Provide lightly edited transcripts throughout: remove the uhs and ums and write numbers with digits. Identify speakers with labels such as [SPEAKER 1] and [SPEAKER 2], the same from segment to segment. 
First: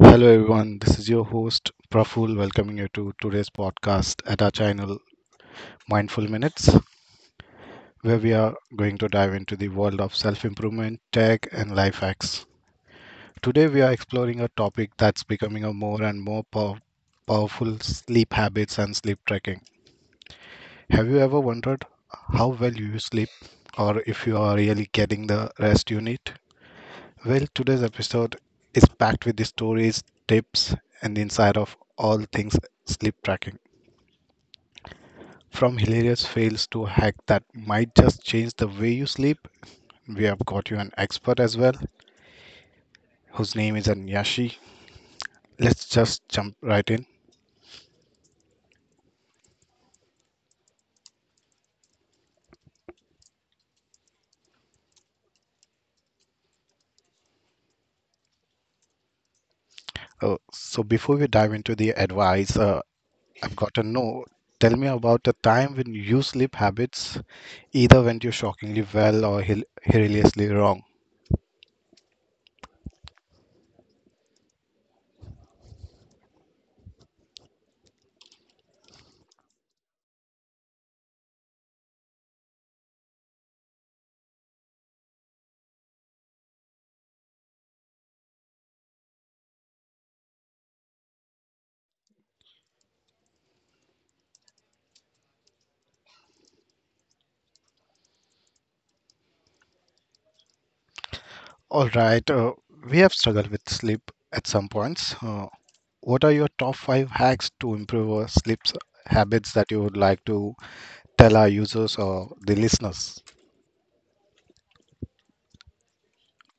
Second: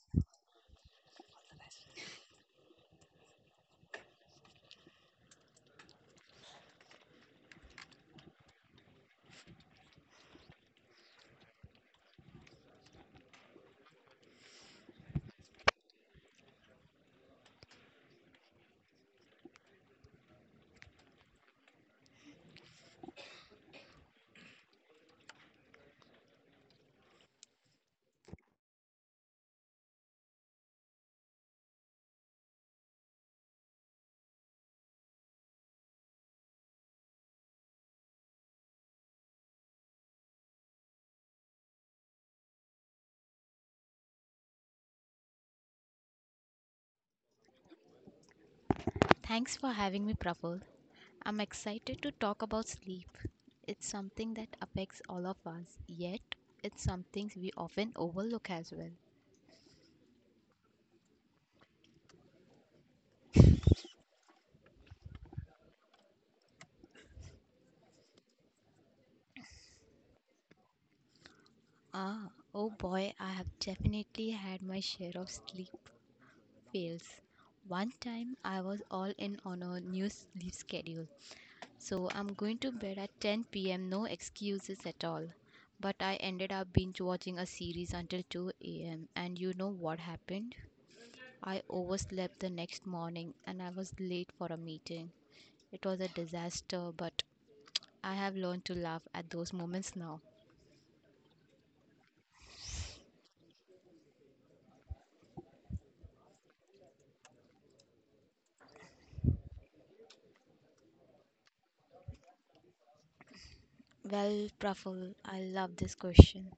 [SPEAKER 1] Hello everyone, this is your host Praful welcoming you to today's podcast at our channel Mindful Minutes, where we are going to dive into the world of self improvement, tech, and life hacks. Today we are exploring a topic that's becoming a more and more powerful sleep habits and sleep tracking. Have you ever wondered how well you sleep or if you are really getting the rest you need? Well, today's episode is packed with the stories, tips, and the inside of all things sleep tracking. From hilarious fails to hack that might just change the way you sleep, we have got you an expert as well, whose name is Anyashi. Let's just jump right in.
[SPEAKER 2] Thanks for having me, Prabal. I'm excited to talk about sleep. It's something that affects all of us, yet, it's something we often overlook as well.
[SPEAKER 1] So, before we dive into the advice, I've got to know tell me about a time when you sleep habits either went you shockingly well or hilariously wrong.
[SPEAKER 2] Ah, oh boy, I have definitely had my share of sleep fails. One time I was all in on a new sleep schedule, so I'm going to bed at 10 p.m., no excuses at all. But I ended up binge watching a series until 2 a.m., and you know what happened? I overslept the next morning and I was late for a meeting. It was a disaster, but I have learned to laugh at those moments now.
[SPEAKER 1] All right, we have struggled with sleep at some points. What are your top five hacks to improve our sleep habits that you would like to tell our users or the listeners.
[SPEAKER 2] Well, Praful, I love this question.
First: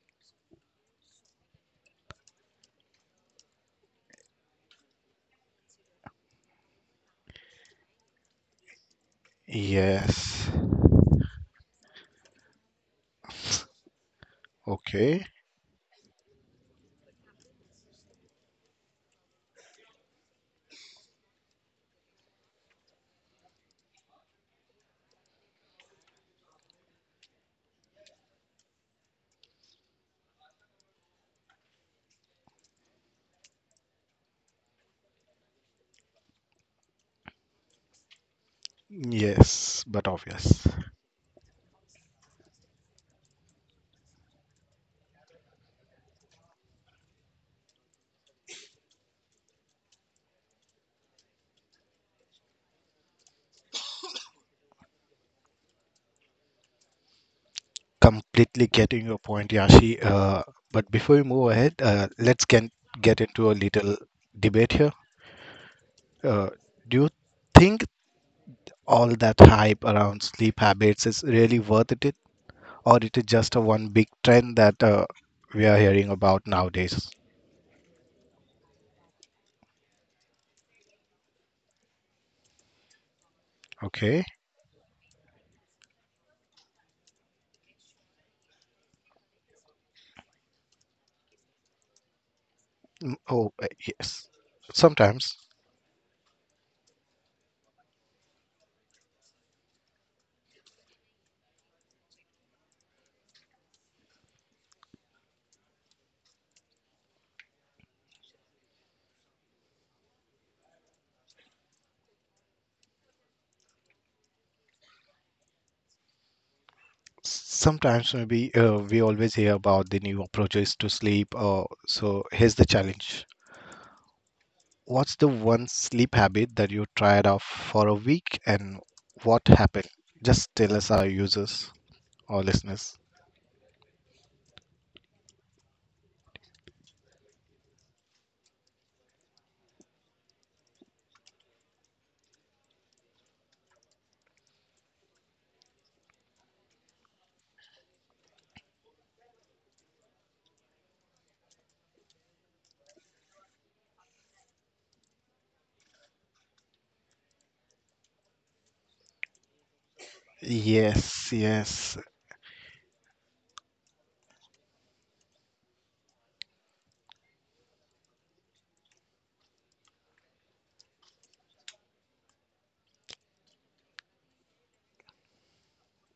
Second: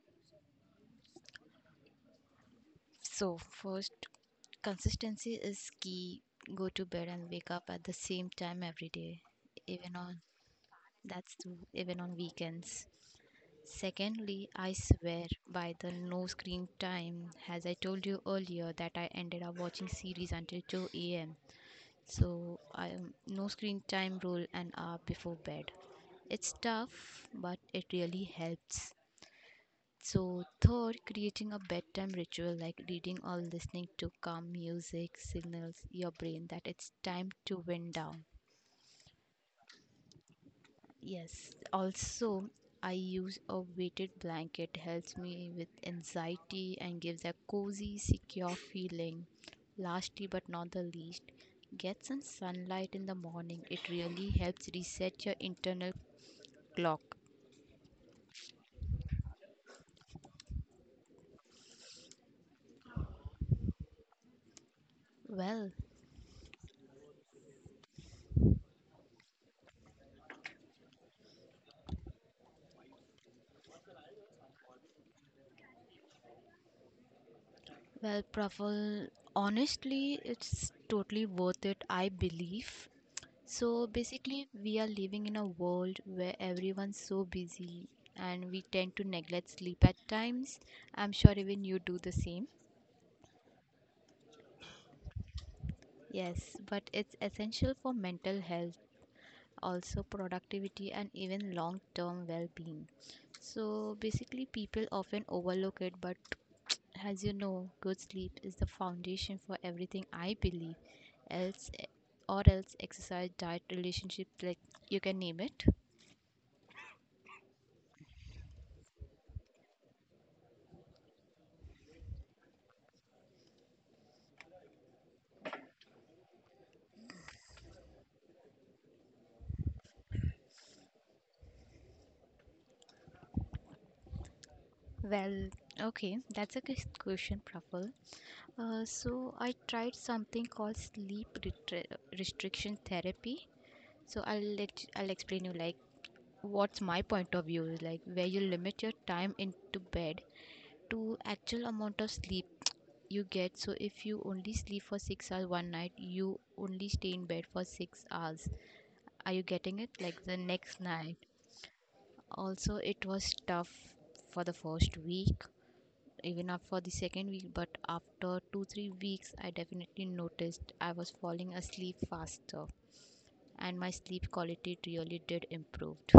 [SPEAKER 2] So, first, consistency is key. Go to bed and wake up at the same time every day, even on
[SPEAKER 1] Yes.
[SPEAKER 2] that's even on weekends. Secondly, I
[SPEAKER 1] Okay.
[SPEAKER 2] swear by the no screen time. As I told you earlier, that I ended up watching series until 2 a.m. So I no screen time rule an hour before bed. It's tough, but it really helps. So third, creating a bedtime ritual like reading or listening to calm music signals your brain that it's time to wind down.
[SPEAKER 1] Yes, but obvious.
[SPEAKER 2] Yes, also I use a weighted blanket helps me with anxiety and gives a cozy, secure feeling. Lastly but not the least, get some sunlight in the morning. It really helps reset your internal clock.
[SPEAKER 1] Completely getting your point, Yashi. But before we move ahead, let's get into a little debate here.
[SPEAKER 2] Well,
[SPEAKER 1] Uh, do you think all that hype around sleep habits is really worth it, or it is just a one big trend that we are hearing about nowadays?
[SPEAKER 2] Well, Praful, honestly, it's totally worth it, I believe. So
[SPEAKER 1] Okay.
[SPEAKER 2] basically, we are living in a world where everyone's so busy and we tend to neglect sleep at times. I'm sure even you do the same.
[SPEAKER 1] Mm, oh, yes. Sometimes.
[SPEAKER 2] Yes, but it's essential for mental health, also productivity and even long term well being. So basically, people often overlook it, but as you know, good sleep is the foundation for everything I believe. Else, eh, or else, exercise, diet, relationships, like you can name it.
[SPEAKER 1] Sometimes maybe we always hear about the new approaches to sleep. So here's the challenge. What's the one sleep habit that you tried off for a week and what happened? Just tell us our users or listeners.
[SPEAKER 2] Well, okay, that's a good question, Praful. So I tried something called restriction therapy. So I'll explain you like what's my point of view is like where you limit your time into bed to actual amount of sleep you get. So if you only sleep for 6 hours one night, you only stay in bed for 6 hours. Are you getting it? Like the next night.
[SPEAKER 1] Yes, yes.
[SPEAKER 2] Also it was tough for the first week even up for the second week, but after 2 3 weeks I definitely noticed I was falling asleep faster and my sleep quality really did improved.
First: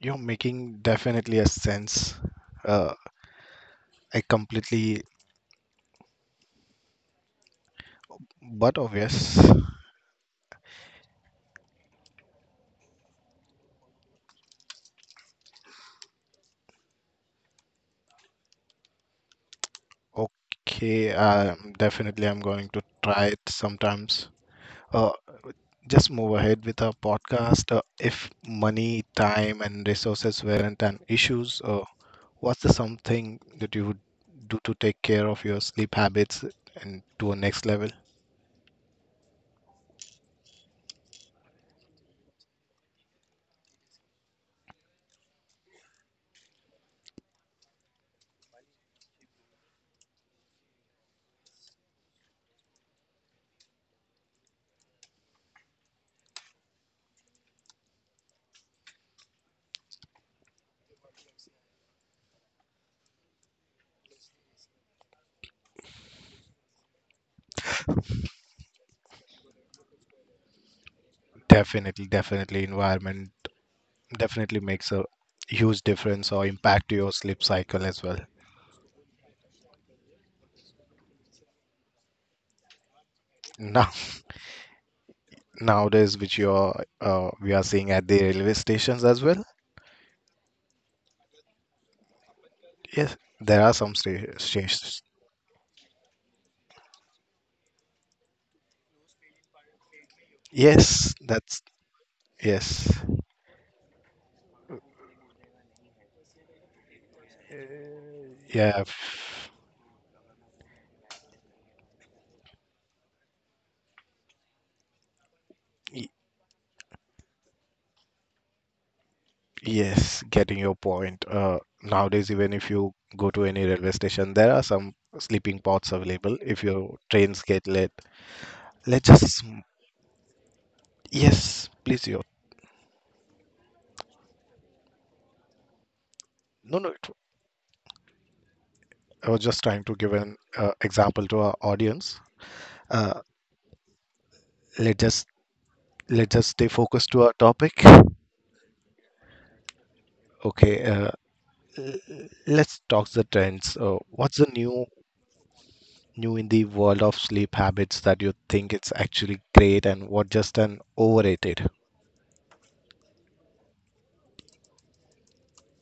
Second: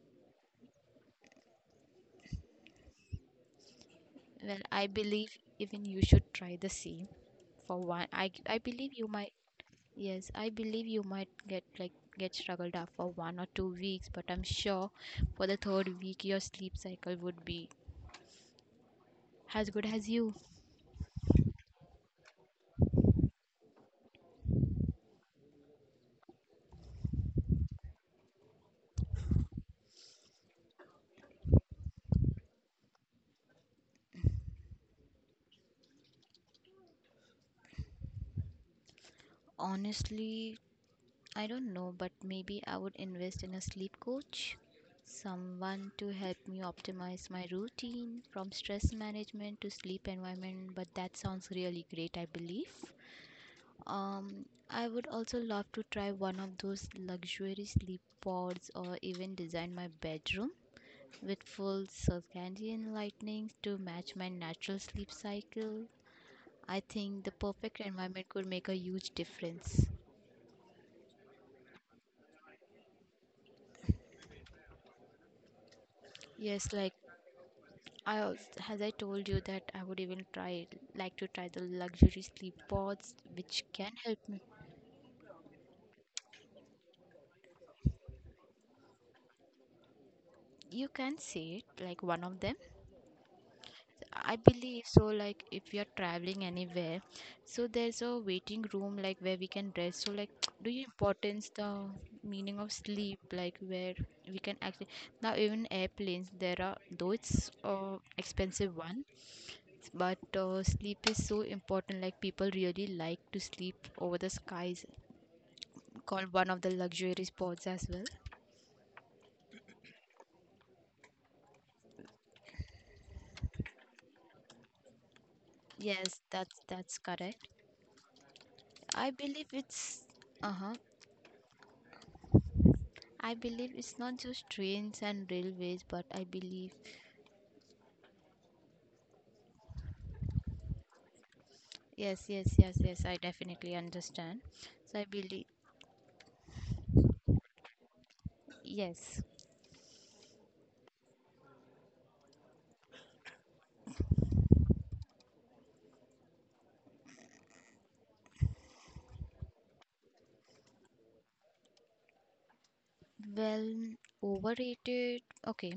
[SPEAKER 1] You're making definitely a sense. Uh, I
[SPEAKER 2] Well, I
[SPEAKER 1] completely,
[SPEAKER 2] believe even you should try the same for one. I
[SPEAKER 1] but
[SPEAKER 2] believe you
[SPEAKER 1] obvious.
[SPEAKER 2] might, yes, I believe you might get like get struggled up for 1 or 2 weeks, but I'm sure for the third week your sleep cycle would be as good as you.
[SPEAKER 1] Okay, definitely I'm going to try it sometimes. Uh, just move ahead with our podcast. If money, time, and resources weren't an issues, what's the something that you would do to take care of your sleep habits and to a next level?
[SPEAKER 2] Honestly, I don't know, but maybe I would invest in a sleep coach, someone to help me optimize my routine from stress management to sleep environment. But that sounds really great, I believe. I would also love to try one of those luxury sleep pods or even design my bedroom with full circadian lightning to match my natural sleep cycle. I think the perfect environment could make a huge difference.
[SPEAKER 1] Definitely, definitely, environment definitely makes a huge difference or
[SPEAKER 2] Yes,
[SPEAKER 1] impact to
[SPEAKER 2] like
[SPEAKER 1] your sleep cycle as well.
[SPEAKER 2] I also, as I told you that I would even try like to try the luxury sleep pods which
[SPEAKER 1] Now,
[SPEAKER 2] can help me.
[SPEAKER 1] nowadays, which you are we are seeing at the railway stations as well.
[SPEAKER 2] You can say it like one of them.
[SPEAKER 1] Yes, there are some
[SPEAKER 2] I believe
[SPEAKER 1] stations.
[SPEAKER 2] so, like if you're traveling anywhere, so there's a waiting room like where we can rest. So like do you
[SPEAKER 1] Yes,
[SPEAKER 2] importance
[SPEAKER 1] that's
[SPEAKER 2] the meaning of
[SPEAKER 1] yes.
[SPEAKER 2] sleep like where we can actually now even airplanes there are, though it's expensive
[SPEAKER 1] Yeah,
[SPEAKER 2] one, but sleep is so important like people really like to sleep over the skies, called one of the luxury sports as well.
[SPEAKER 1] Yes, getting your point. Nowadays, even if you go to any railway station, there are some sleeping pods
[SPEAKER 2] Yes,
[SPEAKER 1] available if
[SPEAKER 2] that's
[SPEAKER 1] your
[SPEAKER 2] that's
[SPEAKER 1] trains
[SPEAKER 2] correct.
[SPEAKER 1] get late. Let's
[SPEAKER 2] I
[SPEAKER 1] just,
[SPEAKER 2] believe it's uh-huh.
[SPEAKER 1] yes, please, you.
[SPEAKER 2] I believe it's not just trains and railways, but I
[SPEAKER 1] No,
[SPEAKER 2] believe
[SPEAKER 1] no, I was just trying to give an example to our audience.
[SPEAKER 2] yes, yes, yes, yes, I
[SPEAKER 1] Uh,
[SPEAKER 2] definitely understand.
[SPEAKER 1] let
[SPEAKER 2] So I
[SPEAKER 1] just
[SPEAKER 2] believe
[SPEAKER 1] let us stay focused to our topic.
[SPEAKER 2] yes.
[SPEAKER 1] Okay, l- let's talk the trends. What's the new in the world of sleep habits that you think it's actually great and what just an overrated?
[SPEAKER 2] Well, overrated. Okay.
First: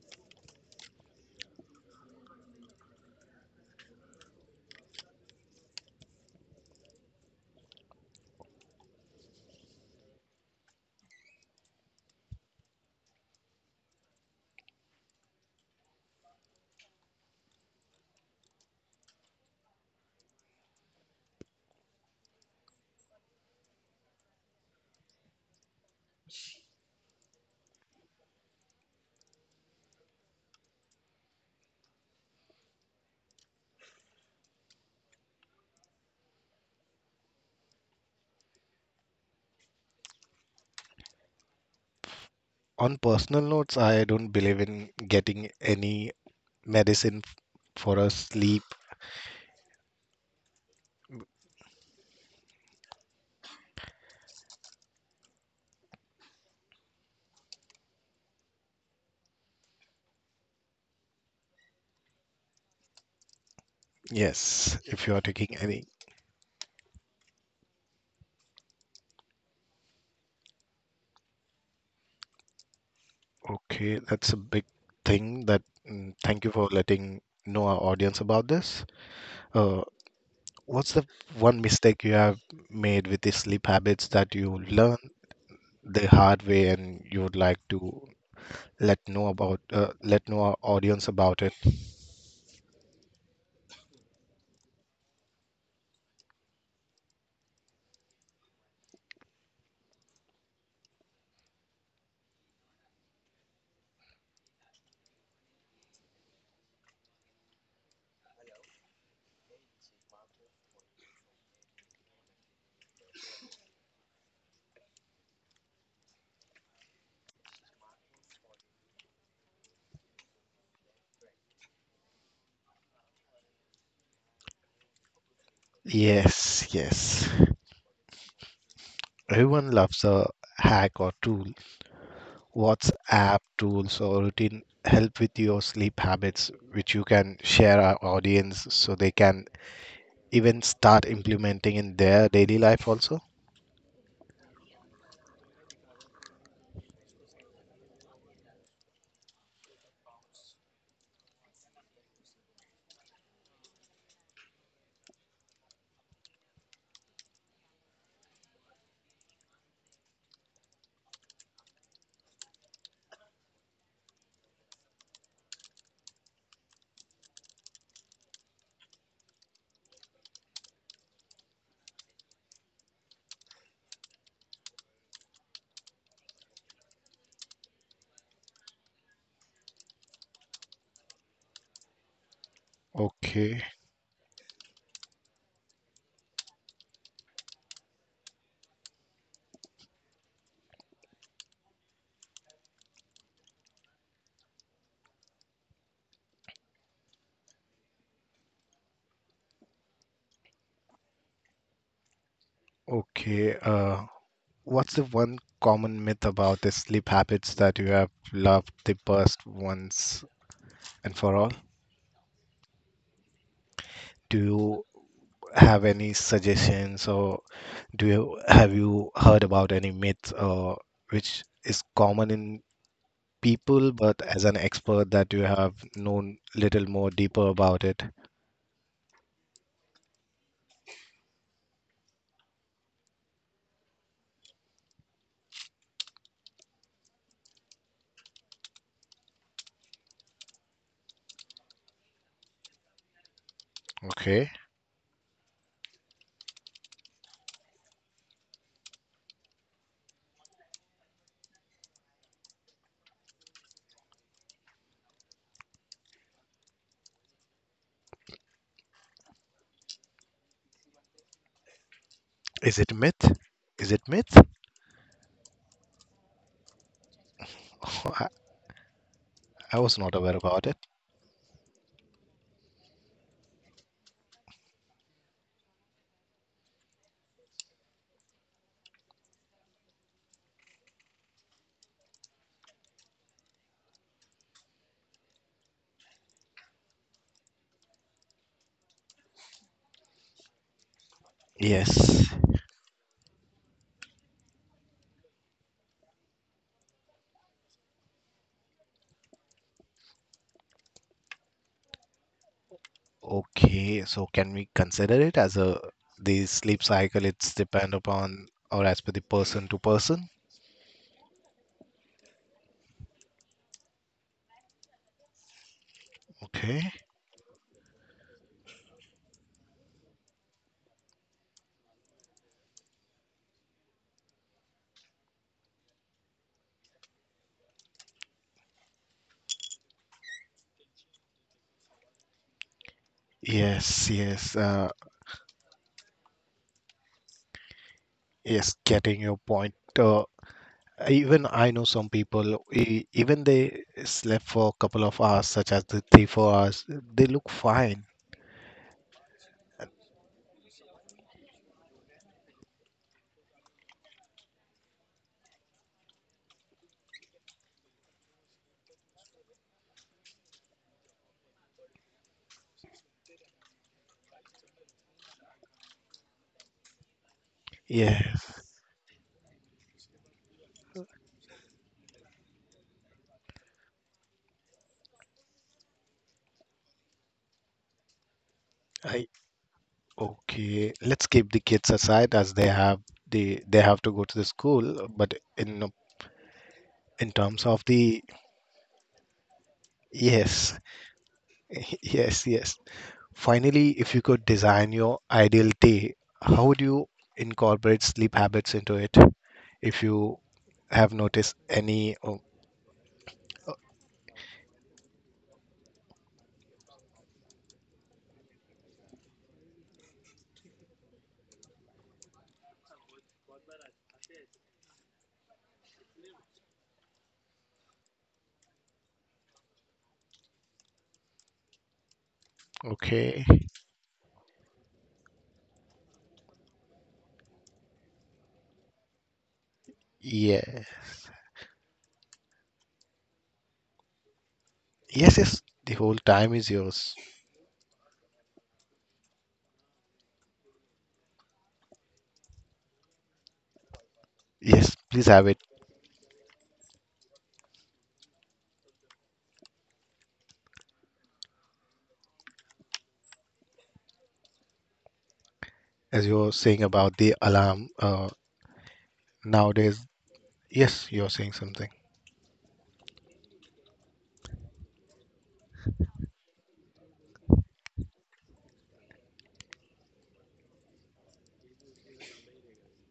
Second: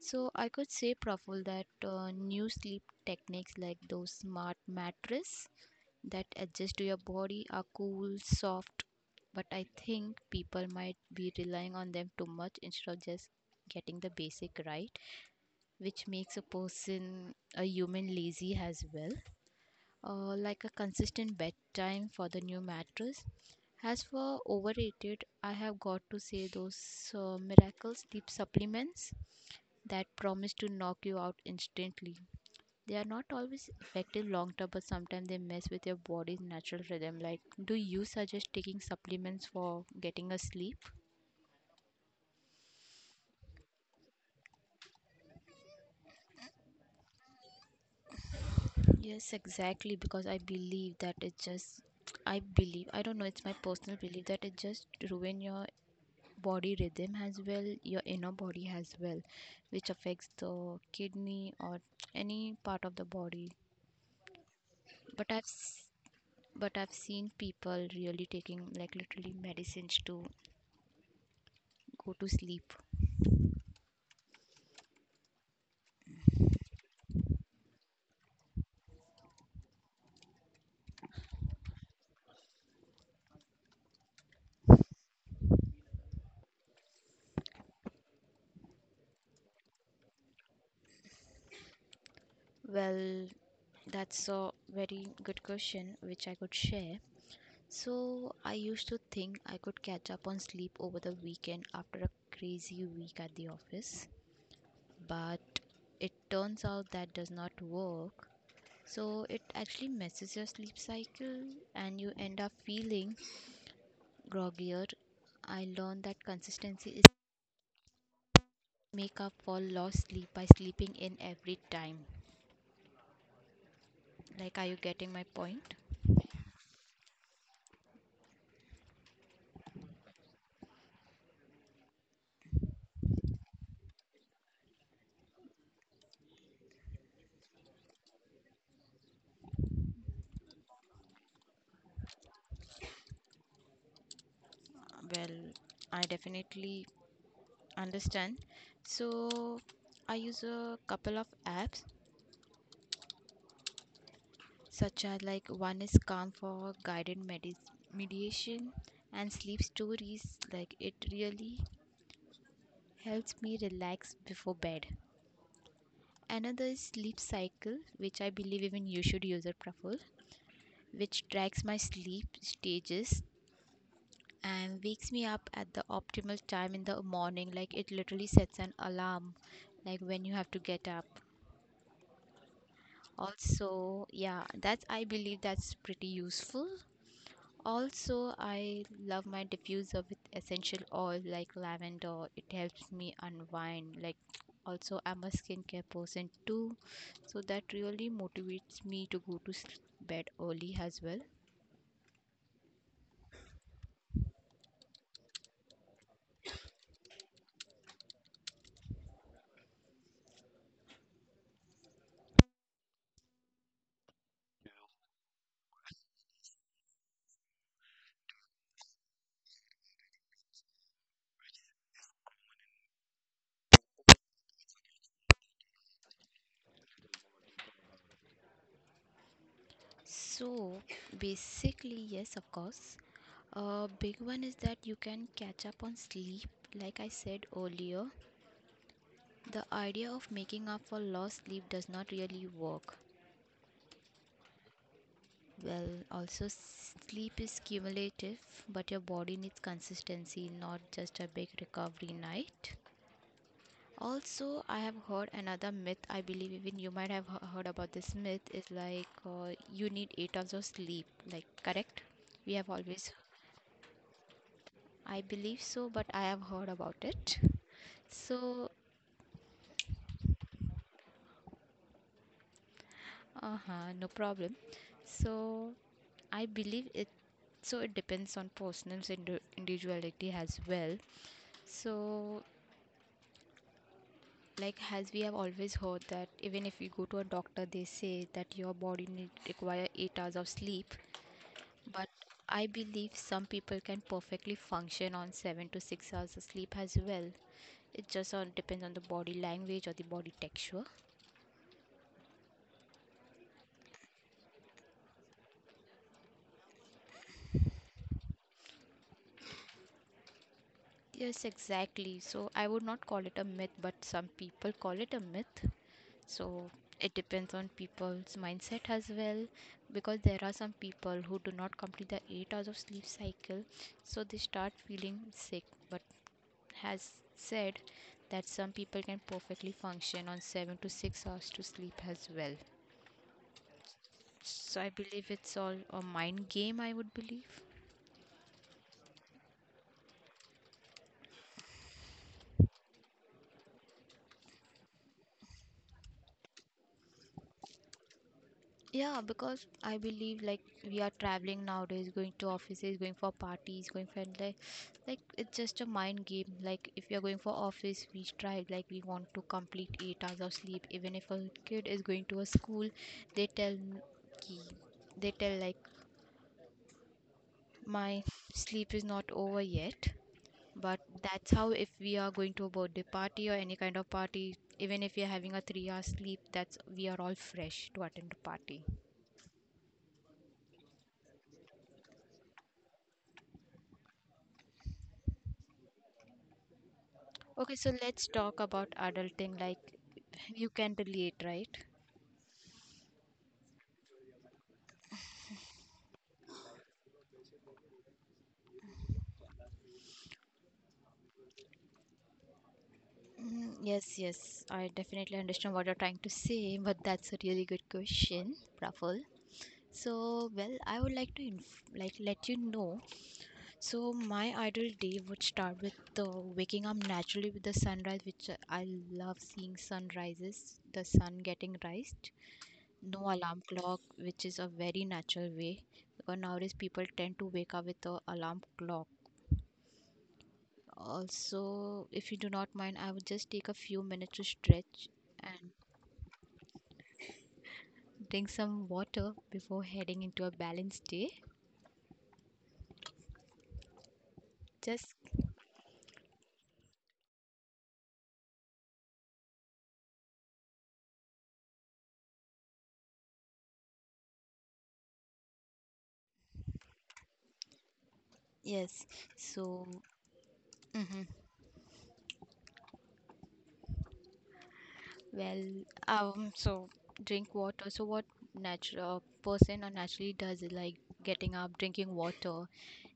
[SPEAKER 2] So I could say, Praful, that new sleep techniques like those smart mattress that adjust to your body are cool, soft, but I think people might be relying on them too much instead of just getting the basic right, which makes a person a human lazy as well. Like a consistent bedtime for the new mattress. As for overrated, I have got to say those miracle sleep supplements that promise to knock you out instantly, they are not always effective long term but sometimes they mess with your body's natural rhythm like do you suggest taking supplements for getting a sleep.
[SPEAKER 1] On personal notes, I don't believe in getting any medicine for a sleep.
[SPEAKER 2] Yes, exactly, because I believe that it just, I believe, I don't know, it's my personal belief that it just ruin your body rhythm as well, your inner body as well, which affects the kidney or any part of the body.
[SPEAKER 1] Yes, if you are
[SPEAKER 2] But I've,
[SPEAKER 1] taking
[SPEAKER 2] s-
[SPEAKER 1] any.
[SPEAKER 2] but I've seen people really taking like literally medicines to go to sleep.
[SPEAKER 1] Okay, that's a big thing that thank you for letting know our audience about this. Uh, what's the one mistake you have made with the sleep habits that you learned the hard way and you would like to let know our audience about it?
[SPEAKER 2] Well, that's a very good question which I could share. So, I used to think I could catch up on sleep over the weekend after a crazy week at the office, but it turns out that does not work. So, it actually messes your sleep cycle and you end up feeling groggier. I learned that consistency is make up for lost sleep by sleeping in every time. Like, are you getting my point?
[SPEAKER 1] Yes, yes. Everyone loves a hack or tool WhatsApp tools or routine help with your sleep habits, which you can share our audience so they can even start implementing in their daily life also?
[SPEAKER 2] Well, I definitely understand. So I use a couple of apps such as like one is Calm for mediation and sleep stories like it really helps me relax before bed. Another is sleep cycle, which I believe even you should use it, Praful, which tracks my sleep stages and wakes me up at the optimal time in the morning, like it literally sets an alarm like when you have to get up.
[SPEAKER 1] Okay,
[SPEAKER 2] Also yeah, that's, I believe that's pretty useful. Also I love my diffuser with essential oil like lavender, it helps me unwind like, also I'm a skincare person too, so that really motivates me to bed early as well.
[SPEAKER 1] okay. What's the one common myth about the sleep habits that you have loved the best once and for all? Do you have any suggestions or do you have you heard about any myths or which is common in people, but as an expert that you have known little more deeper about it.
[SPEAKER 2] So basically yes, of course, a big one is that you can catch up on sleep. Like I said earlier, the idea of making up for lost sleep does not really work.
[SPEAKER 1] Okay.
[SPEAKER 2] Well, also sleep is cumulative, but your body needs consistency, not just a big recovery night. Also, I have heard another myth. I believe even you might have heard about this myth is like you need 8 hours of sleep. Like, correct? We have
[SPEAKER 1] Is it
[SPEAKER 2] always,
[SPEAKER 1] myth? Is it myth?
[SPEAKER 2] I believe so, but I have heard about it.
[SPEAKER 1] I,
[SPEAKER 2] So
[SPEAKER 1] I was not aware about it.
[SPEAKER 2] uh-huh, no problem, so I believe it, so it depends on individuality as well. So like as we have always heard that even if you go to a doctor they say that your body need require 8 hours of sleep, but
[SPEAKER 1] Yes.
[SPEAKER 2] I believe some people can perfectly function on 7 to 6 hours of sleep as well. It just on depends on the body language or the body texture.
[SPEAKER 1] Okay. So can we consider it as a the sleep cycle? It's depend upon or as per the person to person.
[SPEAKER 2] Yes, exactly. So I would not call it a myth, but some people call it a myth. So
[SPEAKER 1] Okay.
[SPEAKER 2] it depends on people's mindset as well, because there are some people who do not complete the 8 hours of sleep cycle, so they start feeling sick. But has said that some people can perfectly function on 7 to 6 hours to sleep as well.
[SPEAKER 1] Yes. Yes.
[SPEAKER 2] So I believe it's all a mind game, I would believe.
[SPEAKER 1] Yes. Getting your point. Even I know some people, even they slept for a couple of hours, such as the 3, 4 hours, they look fine.
[SPEAKER 2] Yeah, because I believe like we are traveling nowadays, going to offices, going for parties, going for like it's just a mind game. Like if we are going for office, we strive like we want to complete 8 hours of sleep. Even if a kid is going to a school, they ki, they tell like my
[SPEAKER 1] Yeah,
[SPEAKER 2] sleep is not over yet. But that's how if we are going to a birthday party or any kind of party, even if we are having a 3 hour sleep, that's we are all fresh to attend the party.
[SPEAKER 1] I okay. Let's keep the kids aside as they have they have to go to the school, but in terms
[SPEAKER 2] Okay,
[SPEAKER 1] of
[SPEAKER 2] so
[SPEAKER 1] the
[SPEAKER 2] let's talk about adulting like you
[SPEAKER 1] yes,
[SPEAKER 2] can delete, right?
[SPEAKER 1] yes, yes. Finally, if you could design your ideal day, how would you incorporate sleep habits into it? If you have noticed any, oh,
[SPEAKER 2] Mm, yes, yes, I definitely understand what you're trying to say, but that's a really good question, Praful. So, well, I would like to like let you know. So, my ideal day would start with waking up naturally with the sunrise, which I love seeing sunrises, the sun getting raised. No
[SPEAKER 1] okay,
[SPEAKER 2] alarm clock, which is a very natural way because nowadays people tend to wake up with a alarm clock.
[SPEAKER 1] yeah,
[SPEAKER 2] Also, if you do not mind, I would just take a few minutes to stretch
[SPEAKER 1] yes, yes.
[SPEAKER 2] and
[SPEAKER 1] The whole time is yours.
[SPEAKER 2] drink some water before heading into a balanced day.
[SPEAKER 1] Yes,
[SPEAKER 2] Just
[SPEAKER 1] please have it. As you were saying about the alarm,
[SPEAKER 2] yes. So,
[SPEAKER 1] nowadays. Yes,
[SPEAKER 2] hmm,
[SPEAKER 1] you're saying something.
[SPEAKER 2] well, so drink water. So, what natural person or naturally does is like getting up, drinking water,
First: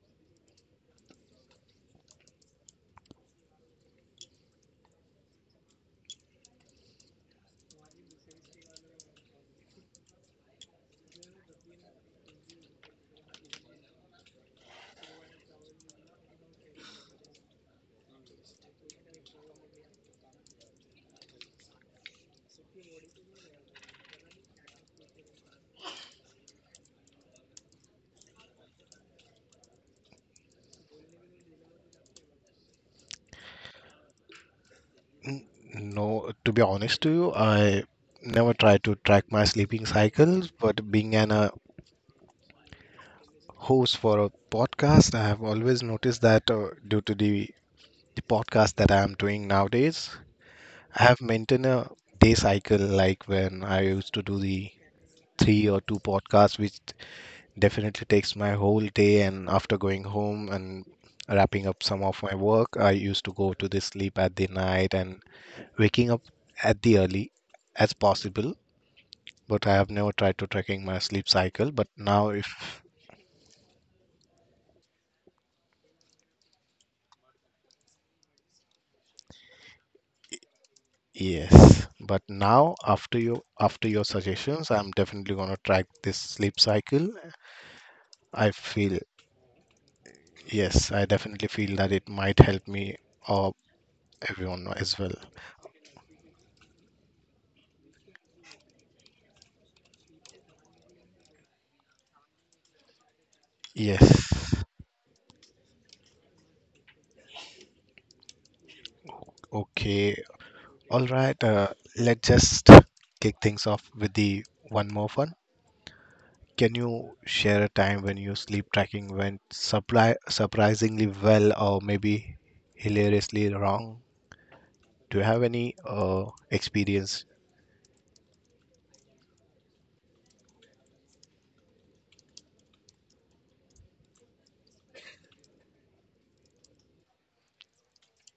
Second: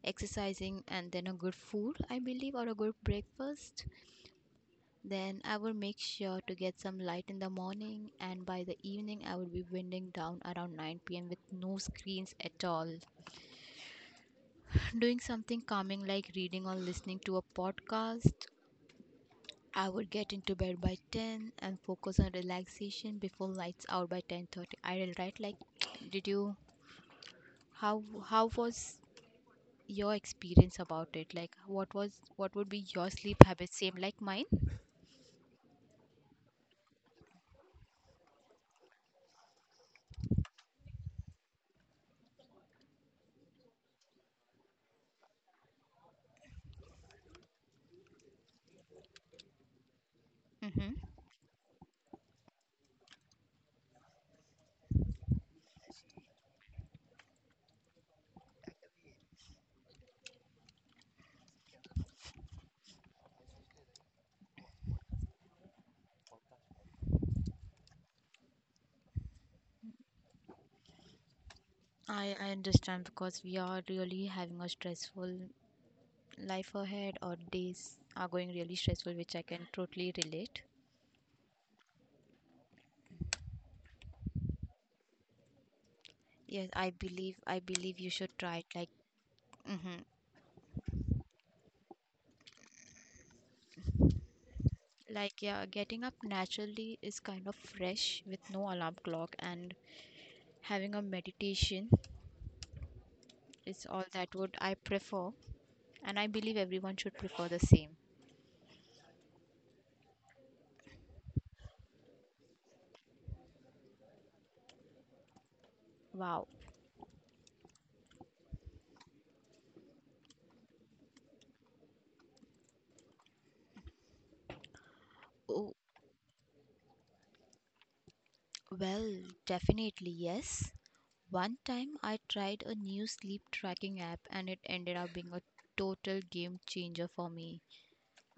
[SPEAKER 2] exercising, and then a good food, I believe, or a good breakfast. Then I would make sure to get some light in the morning, and by the evening, I would be winding down around 9 p.m. with no screens at all. Doing something calming like reading or listening to a podcast. I would get into bed by 10 and focus on relaxation before lights out by 10:30. I will write like did you how how was your experience about it? Like what would be your sleep habits same like mine?
[SPEAKER 1] N- No, to be honest to you, I never try to track my sleeping cycles, but being an host for a podcast, I have always noticed that due to the podcast that I'm doing nowadays,
[SPEAKER 2] Mhm.
[SPEAKER 1] I have maintained a day cycle like when I used to do the three or two podcasts, which definitely takes my whole day. And after going home and wrapping up some of my work, I used to go to the sleep at the night and waking up at the early as possible, but I have never tried to tracking my sleep cycle. But now,
[SPEAKER 2] I
[SPEAKER 1] if
[SPEAKER 2] understand because we are really having a stressful life ahead, or days are going really stressful, which I can totally relate.
[SPEAKER 1] yes, but now after your suggestions, I'm definitely gonna track this sleep
[SPEAKER 2] Yes, I
[SPEAKER 1] cycle.
[SPEAKER 2] believe I believe you should
[SPEAKER 1] I
[SPEAKER 2] try it. Like,
[SPEAKER 1] feel
[SPEAKER 2] hmm
[SPEAKER 1] Yes, I definitely feel that it might help me or everyone as well.
[SPEAKER 2] like yeah, getting up naturally is kind of fresh with no alarm clock, and having a meditation is all that would
[SPEAKER 1] Yes.
[SPEAKER 2] I prefer, and I believe everyone should prefer the same.
[SPEAKER 1] Okay. All right. Let's just kick things off with the one more fun.
[SPEAKER 2] Wow.
[SPEAKER 1] Can you share a time when your sleep tracking went supply surprisingly well or maybe hilariously wrong? Do you have
[SPEAKER 2] Oh,
[SPEAKER 1] any experience?
[SPEAKER 2] well, definitely yes. One time I tried a new sleep tracking app and it ended up being a total game changer for me.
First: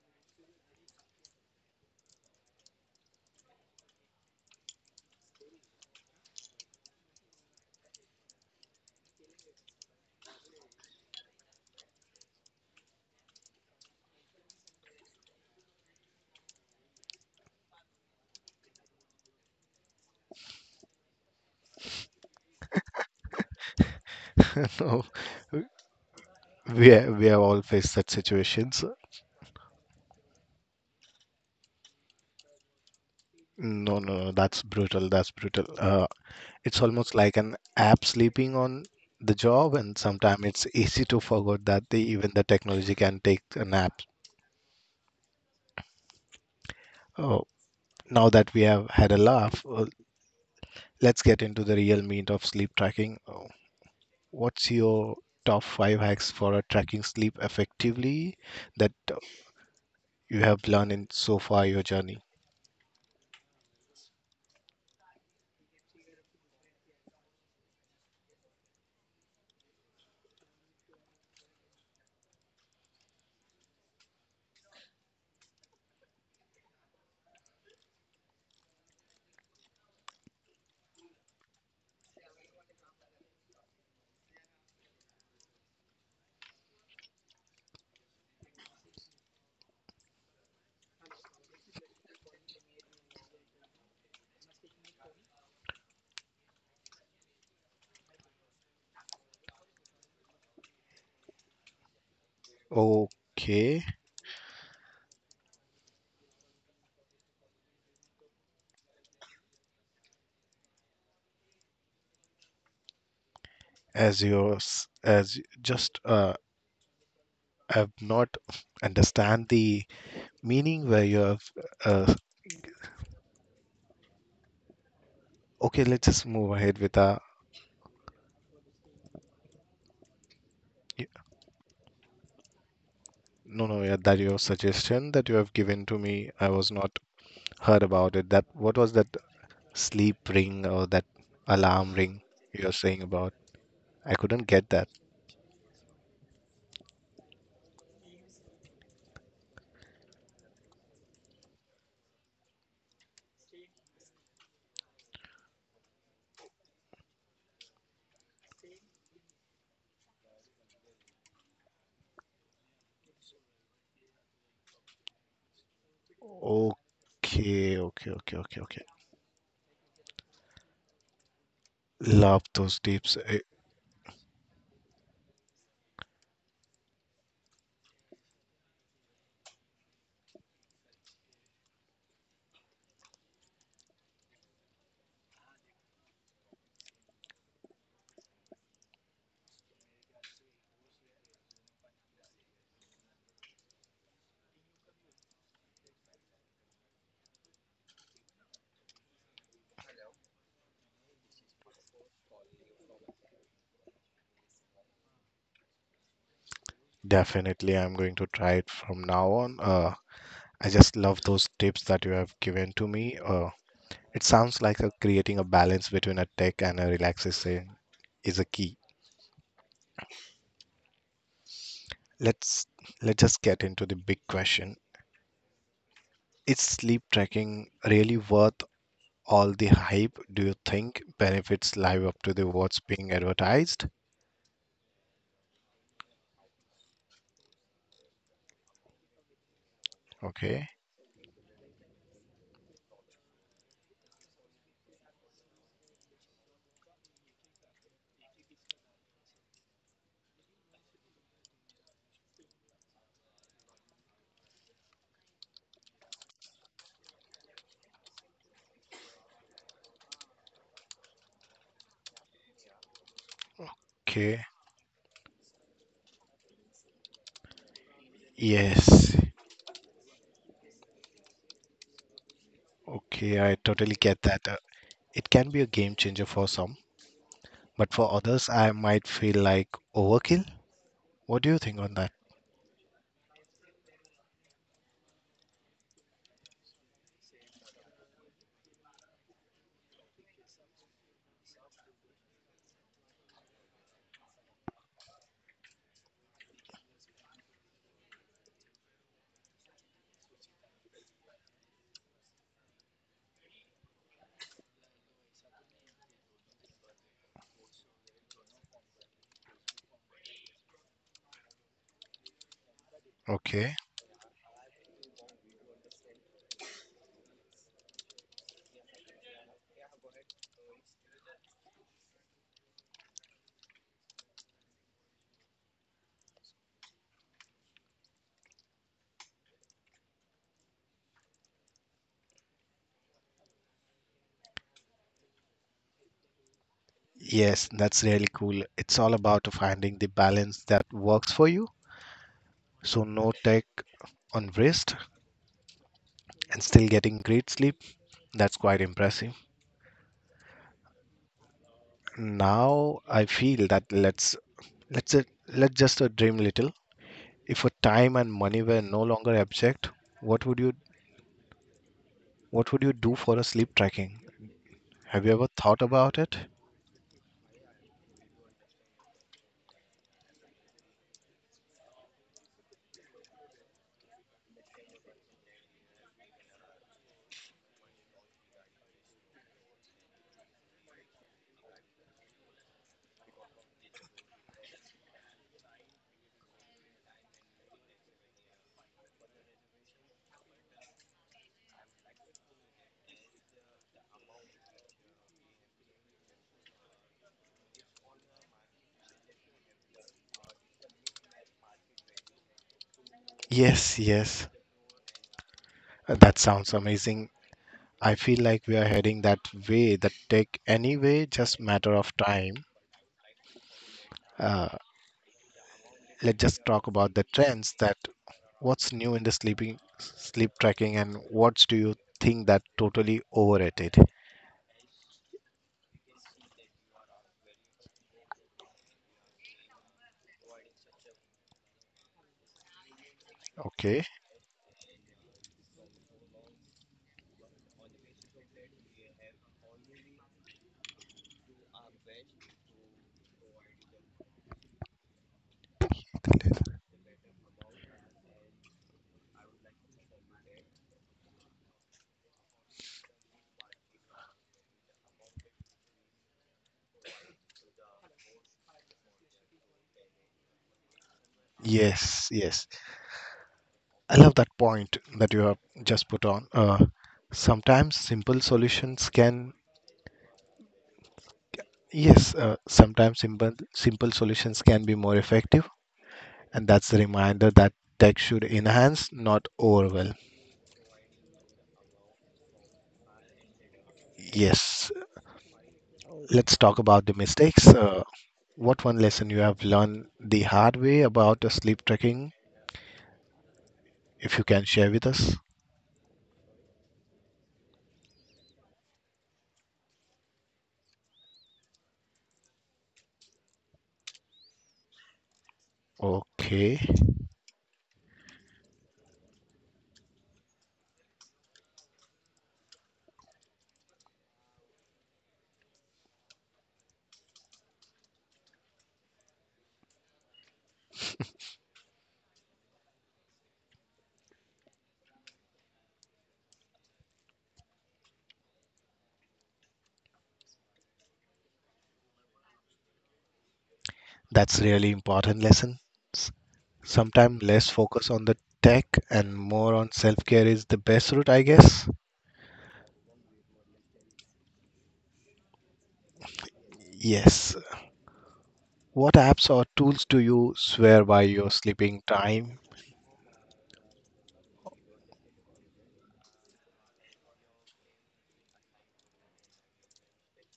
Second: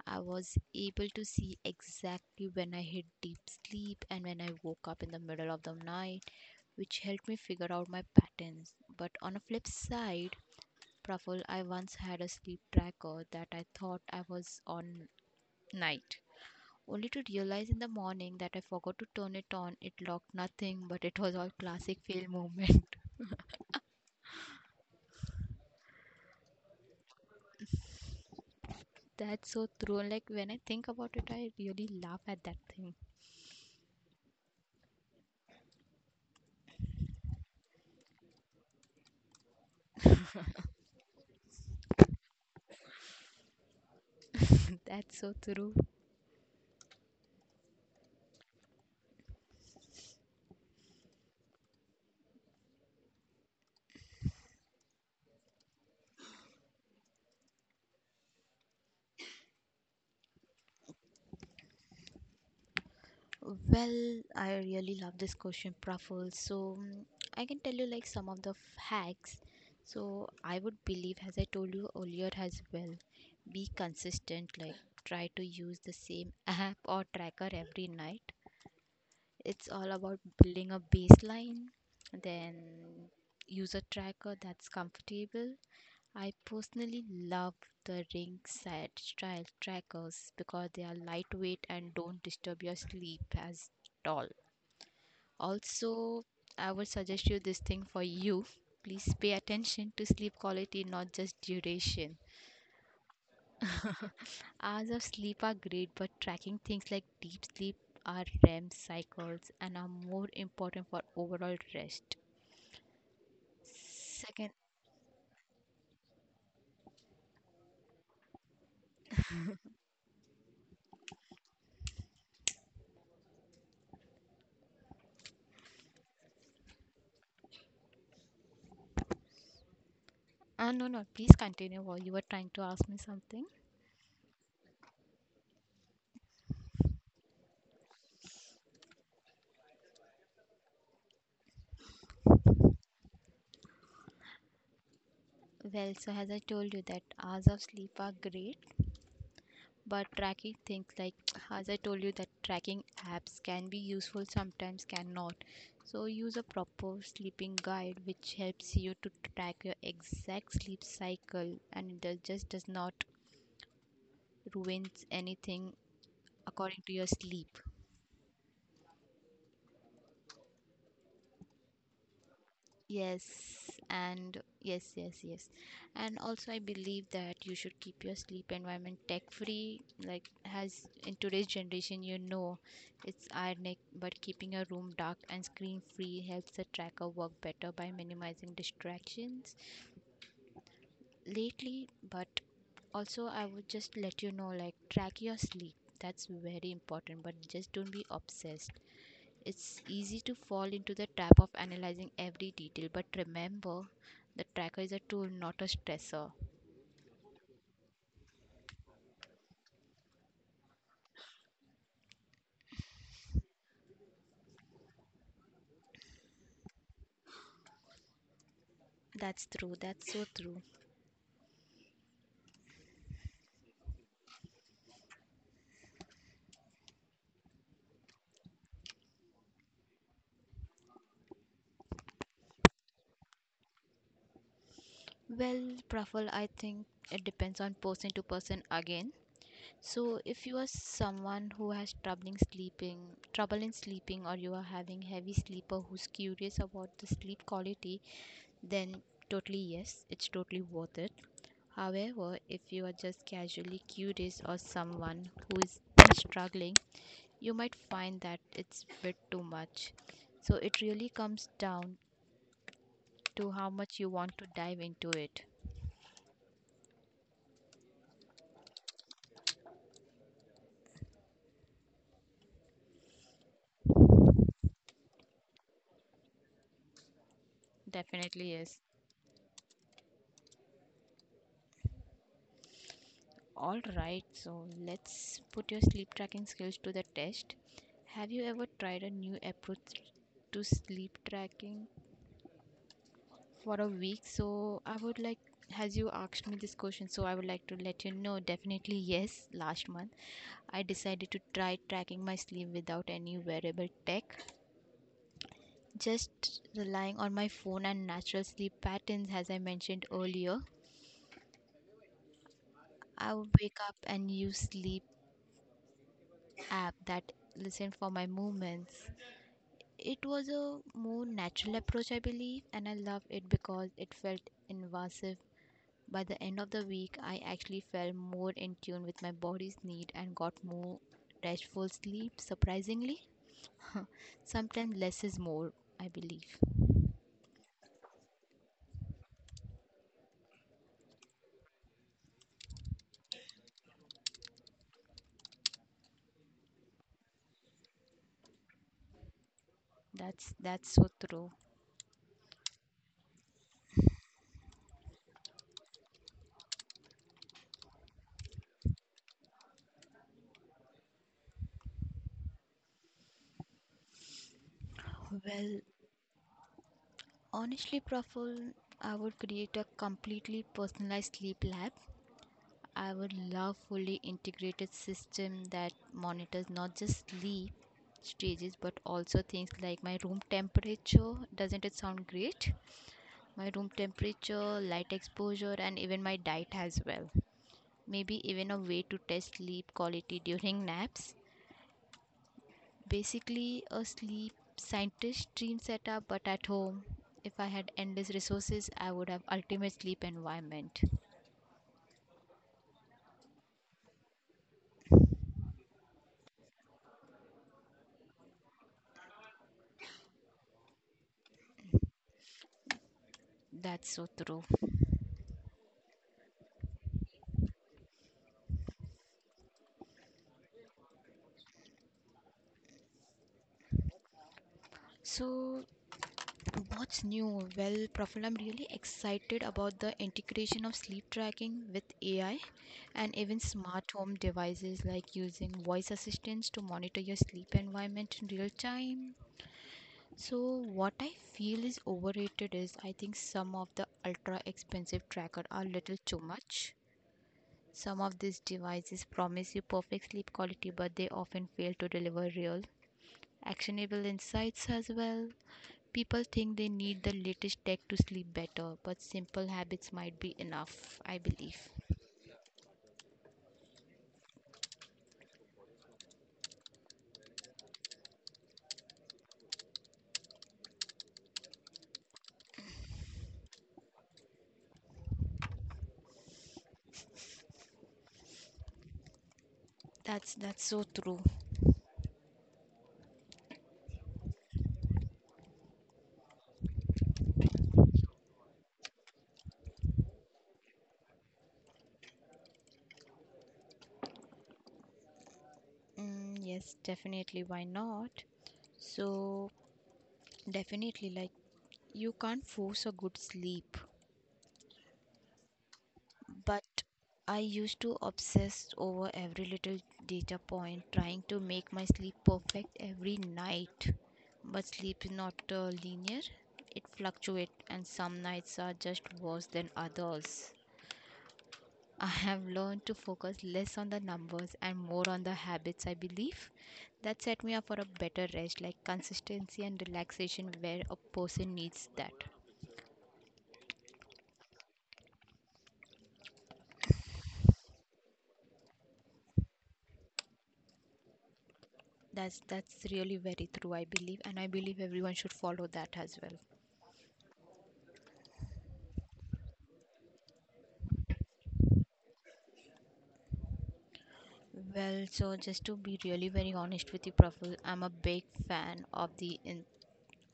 [SPEAKER 2] I was able to see exactly when I hit deep sleep and when I woke up in the middle of the night, which helped me figure out my patterns. But on a flip side, Praful, I once had a sleep tracker that I thought I was on night. Only to realize in the morning that I forgot to turn it on, it locked nothing, but it was all classic fail moment.
[SPEAKER 1] No, we have all faced such situations.
[SPEAKER 2] That's so true. And like when I think about it, I really laugh at that thing.
[SPEAKER 1] No, no, no, that's brutal. That's brutal. It's almost like an app sleeping on the job, and sometimes it's easy to forget that even the technology can take a nap.
[SPEAKER 2] That's so true.
[SPEAKER 1] Oh, now that we have had a laugh, let's get into the real meat of sleep tracking. Oh, what's your top five hacks for tracking sleep effectively that you have learned in so far your journey?
[SPEAKER 2] Well, I really love this question, Praful. So I can tell you like some of the hacks. So I would believe, as I told you earlier as well, be consistent. Like try to use the same app or tracker every night. It's all about building a baseline, then use a tracker that's comfortable. I personally love the ringside style trackers because they are lightweight and don't disturb your sleep as at all. Also, I would suggest you this thing for you. Please pay attention to sleep quality, not just duration.
[SPEAKER 1] Okay,
[SPEAKER 2] Hours of sleep are great, but tracking things like deep sleep are REM cycles and are more important for overall rest.
[SPEAKER 1] as
[SPEAKER 2] Second,
[SPEAKER 1] yours, as y- just I've not understand the meaning where you have. Uh, okay, let's just move ahead with the.
[SPEAKER 2] ah, no, no, please continue while you were trying to ask me something.
[SPEAKER 1] No, no, yeah, that your suggestion that you have given to me, I was not heard about it. That what was that sleep ring or that alarm ring you're saying about? I couldn't get that.
[SPEAKER 2] Well, so as I told you that hours of sleep are great, but tracking things like as I told you that tracking apps can be useful sometimes cannot. So use a proper sleeping guide which helps you to track your exact sleep cycle and it just does not ruins anything according to your sleep.
[SPEAKER 1] Okay, okay, okay, okay, okay. Love those tips.
[SPEAKER 2] Yes, and yes, yes, yes. And also, I believe that you should keep your sleep environment tech free. Like, as in today's generation, you know, it's ironic, but keeping your room dark and screen free helps the tracker work better by minimizing distractions. Lately, but also, I would just let you know, like, track your sleep. That's very important, but just don't be obsessed. It's easy to fall into the trap of analyzing every detail, but remember, the tracker is a tool, not a stressor.
[SPEAKER 1] Definitely, I'm going to try it from now on. I just love those tips that you have given to me. It sounds like creating a balance between a tech and a relaxation is a key.
[SPEAKER 2] That's true. That's so true.
[SPEAKER 1] Let's let's just get into the big question. Is sleep tracking really worth all the hype? Do you think benefits live up to the what's being advertised?
[SPEAKER 2] Well, Praful, I think it depends on person to person again. So, if you
[SPEAKER 1] Okay,
[SPEAKER 2] are someone who has trouble in sleeping, or you are having heavy sleeper who's curious about the sleep quality, then totally yes, it's totally worth it. However, if you are just casually curious or someone who is struggling, you might find that it's a bit too much. So it really comes down to how much you want
[SPEAKER 1] okay.
[SPEAKER 2] to dive into it.
[SPEAKER 1] Yes, okay, I totally get that. It can be a game changer for some, but for others,
[SPEAKER 2] Definitely
[SPEAKER 1] I
[SPEAKER 2] is.
[SPEAKER 1] might feel like overkill. What do you think on that?
[SPEAKER 2] All right, so let's put your sleep tracking skills to the test. Have you ever tried a new approach to sleep tracking for a week? As you asked me this question, so I would like to let you know definitely yes. Last month, I decided to try tracking my sleep without any wearable tech, just relying on my phone and natural sleep patterns. As I mentioned earlier, I would
[SPEAKER 1] Okay.
[SPEAKER 2] wake up and use sleep app that listen for my movements. It was a more natural approach I believe and I love it because it felt invasive. By the end of the week I actually felt more in tune with my body's need and got more restful sleep surprisingly. Sometimes less is more I believe.
[SPEAKER 1] Yes, that's really cool. It's all about finding the balance that works for you. So, no tech on wrist and still getting great sleep. That's quite impressive.
[SPEAKER 2] That's so true.
[SPEAKER 1] Now, I feel that let's uh, let's just dream little. If a time and money were no longer object, what would you do for a sleep tracking? Have you ever thought
[SPEAKER 2] Well,
[SPEAKER 1] about it?
[SPEAKER 2] honestly, Praful, I would create a completely personalized sleep lab. I would love fully integrated system that monitors not just sleep stages but also things like my room temperature. Doesn't it sound great? My room temperature, light exposure, and even my diet as well. Maybe even a way to test sleep quality during naps. Basically a sleep scientist dream setup, but at home. If I had endless resources, I would have ultimate sleep environment.
[SPEAKER 1] Yes, yes, that sounds amazing. I feel like we are heading that way, that tech anyway, just matter of time.
[SPEAKER 2] That's so true.
[SPEAKER 1] Uh, let's just talk about the trends that what's new in the sleep tracking and what do you think that totally overrated?
[SPEAKER 2] So, what's new? Well, Profil, I'm really excited about the integration of sleep tracking with AI and even
[SPEAKER 1] Okay.
[SPEAKER 2] smart home devices like using voice assistants to monitor your sleep environment in real time. So what I feel is overrated is I think some of the ultra expensive tracker are little too much. Some of these devices promise you perfect sleep quality but they often fail to deliver real actionable insights as well. People think they need the latest tech to sleep better, but simple habits might be enough, I believe.
[SPEAKER 1] Yes, yes. I love that point that you have just put on. Sometimes simple solutions can, yes, sometimes simple solutions can be more effective. And that's the reminder that tech should enhance, not overwhelm.
[SPEAKER 2] That's so true.
[SPEAKER 1] Yes, let's talk about the mistakes. What one lesson you have learned the hard way about sleep tracking, if you can share with us?
[SPEAKER 2] Mm, yes, definitely why not? So definitely like you can't force a good sleep,
[SPEAKER 1] Okay,
[SPEAKER 2] but I used to obsess over every little data point, trying to make my sleep perfect every night. But sleep is not linear, it fluctuates, and some nights are just worse than others. I have learned to focus less on the numbers and more on the habits I believe that set me up for a better rest, like consistency and relaxation, where a person needs that.
[SPEAKER 1] that's really important lesson. Sometimes less focus on the tech and more on self-care is the best route, I guess.
[SPEAKER 2] That's really very true, I believe, and I believe everyone should follow that as well.
[SPEAKER 1] Yes. What apps or tools do you swear by your sleeping time?
[SPEAKER 2] Well, so just to be really very honest with you, Praful, I'm a big fan of the in,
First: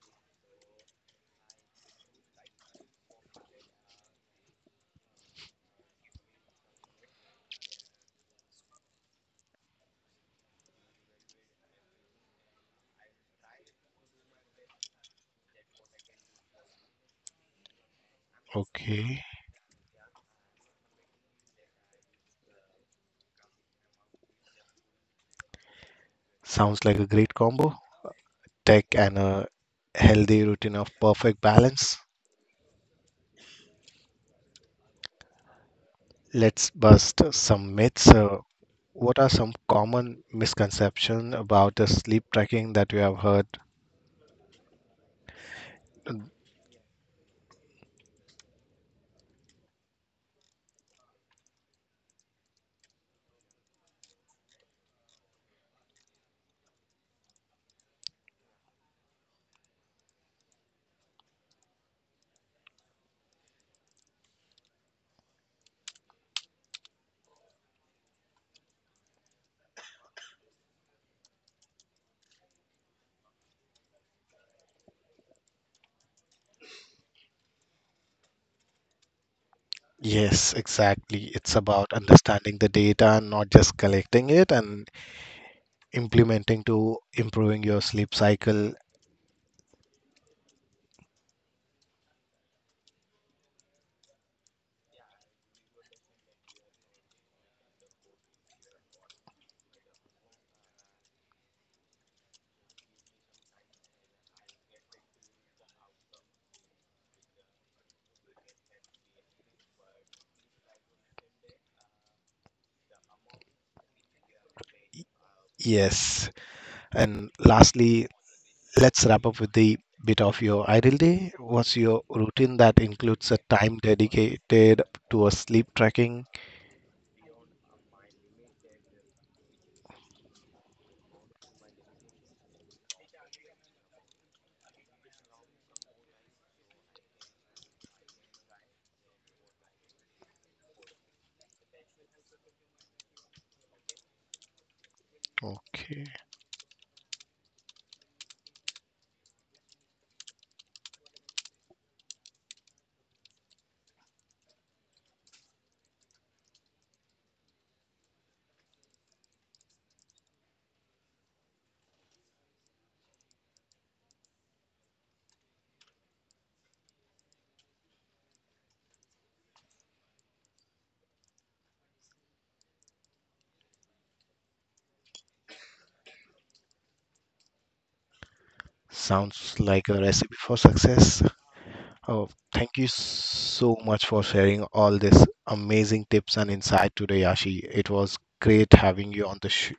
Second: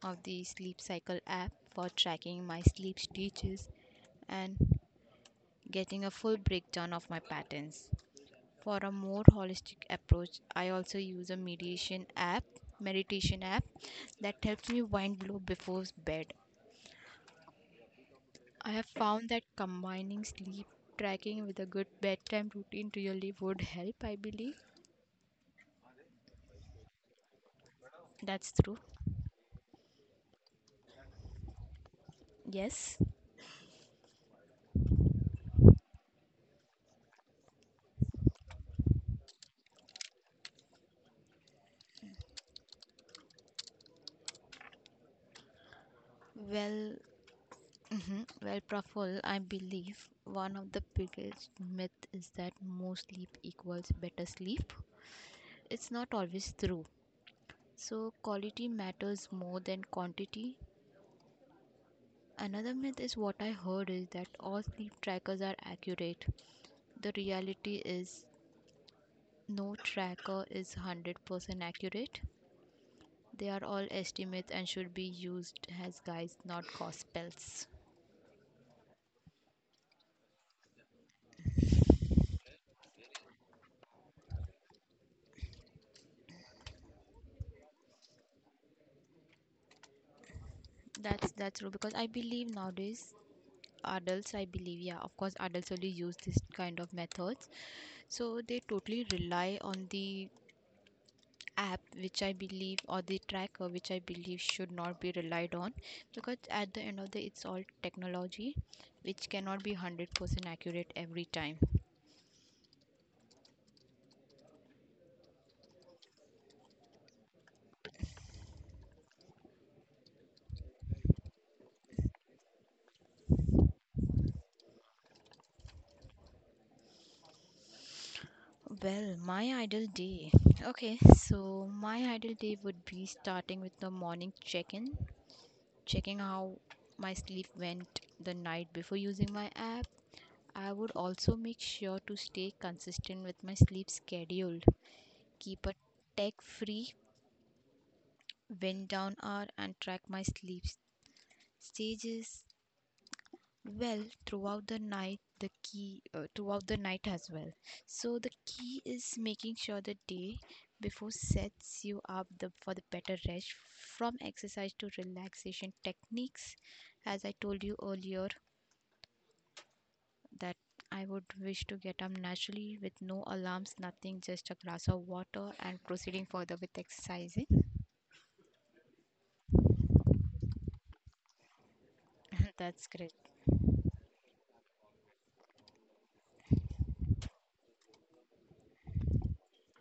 [SPEAKER 2] of the sleep cycle app for tracking my sleep stages and getting a full breakdown of my patterns. For a more holistic approach, I also use a meditation app that helps me wind low before bed. I have
[SPEAKER 1] Okay,
[SPEAKER 2] found that combining sleep tracking with a good bedtime routine really would help, I believe.
[SPEAKER 1] sounds like a great combo.
[SPEAKER 2] That's true.
[SPEAKER 1] Tech and a healthy routine of perfect balance.
[SPEAKER 2] Yes.
[SPEAKER 1] Let's bust some myths. What are some common misconceptions about the sleep tracking that you have heard?
[SPEAKER 2] Well, mhm, well, Praful, I believe one of the biggest myth is that more sleep equals better sleep. It's not always true. So quality matters more than quantity. Another myth is what I heard is that all sleep trackers are accurate. The reality is no tracker is 100% accurate. They are all estimates and should be used as guides, not gospels.
[SPEAKER 1] Yes, exactly. It's about understanding the data and not just collecting it and implementing to improving your sleep cycle.
[SPEAKER 2] That's true because I believe nowadays adults I believe yeah of course adults only use this kind of methods, so they totally rely on the app which I believe or the tracker which I believe should not be relied on because at the end of the it's all technology which cannot be 100% accurate every time.
[SPEAKER 1] Yes. And lastly, let's wrap up with the bit of your ideal day. What's your routine that includes a time dedicated to a sleep tracking?
[SPEAKER 2] Well, my ideal day. Okay, so my ideal day would be starting with the morning check in, checking how my sleep went the night before using my app. I would also make sure to stay consistent with my sleep schedule, keep a
[SPEAKER 1] Okay.
[SPEAKER 2] tech free wind down hour, and track my sleep stages well throughout the night. The key throughout the night as well, so the key is making sure the day before sets you up for the better rest from exercise to relaxation techniques. As I told you earlier, that I would wish to get up naturally with no alarms, nothing, just a glass of water and proceeding further with exercising.
[SPEAKER 1] Sounds like a recipe for success. Oh, thank
[SPEAKER 2] That's
[SPEAKER 1] you
[SPEAKER 2] great.
[SPEAKER 1] so much for sharing all this amazing tips and insight today, Yashi. It was great having you on the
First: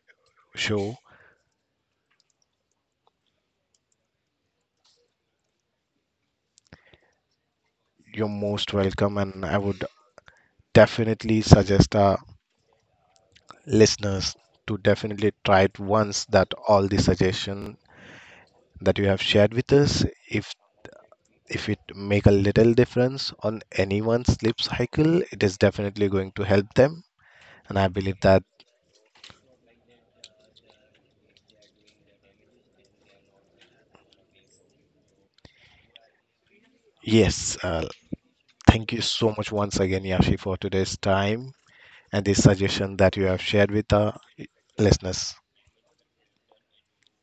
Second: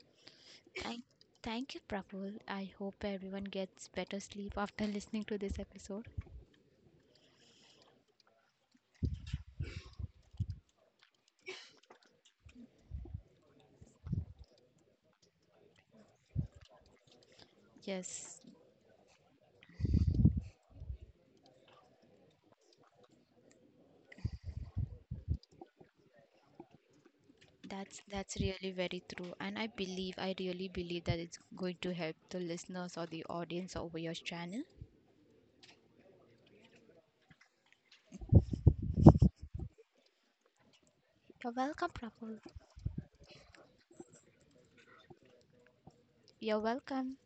[SPEAKER 1] show.
[SPEAKER 2] Thank, thank you, Prabhu. I hope everyone gets better sleep after listening to this episode.
[SPEAKER 1] You're most welcome, and I would definitely suggest our listeners to definitely try it once that all the suggestion
[SPEAKER 2] Yes,
[SPEAKER 1] that you have shared with us, if if it make a little difference on anyone's sleep cycle, it is definitely going to help them and I
[SPEAKER 2] that's
[SPEAKER 1] believe
[SPEAKER 2] that's
[SPEAKER 1] that
[SPEAKER 2] really very true, and I really believe that it's going to help the listeners or the audience over your channel.
[SPEAKER 1] Yes, thank you so much once again, Yashi, for today's
[SPEAKER 2] You're
[SPEAKER 1] time
[SPEAKER 2] welcome,
[SPEAKER 1] and the
[SPEAKER 2] Prabhu.
[SPEAKER 1] suggestion that you have shared with our listeners.
[SPEAKER 2] You're welcome.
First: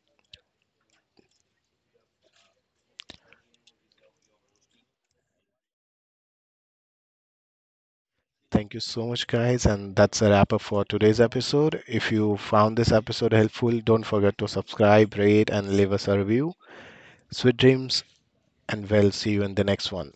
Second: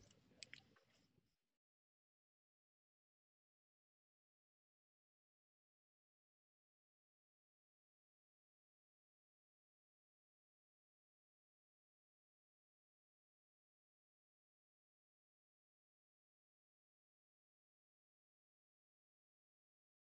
[SPEAKER 1] Thank you so much, guys, and that's a wrap up for today's episode. If you found this episode helpful, don't forget to subscribe, rate, and leave us a review. Sweet dreams, and we'll see you in the next one.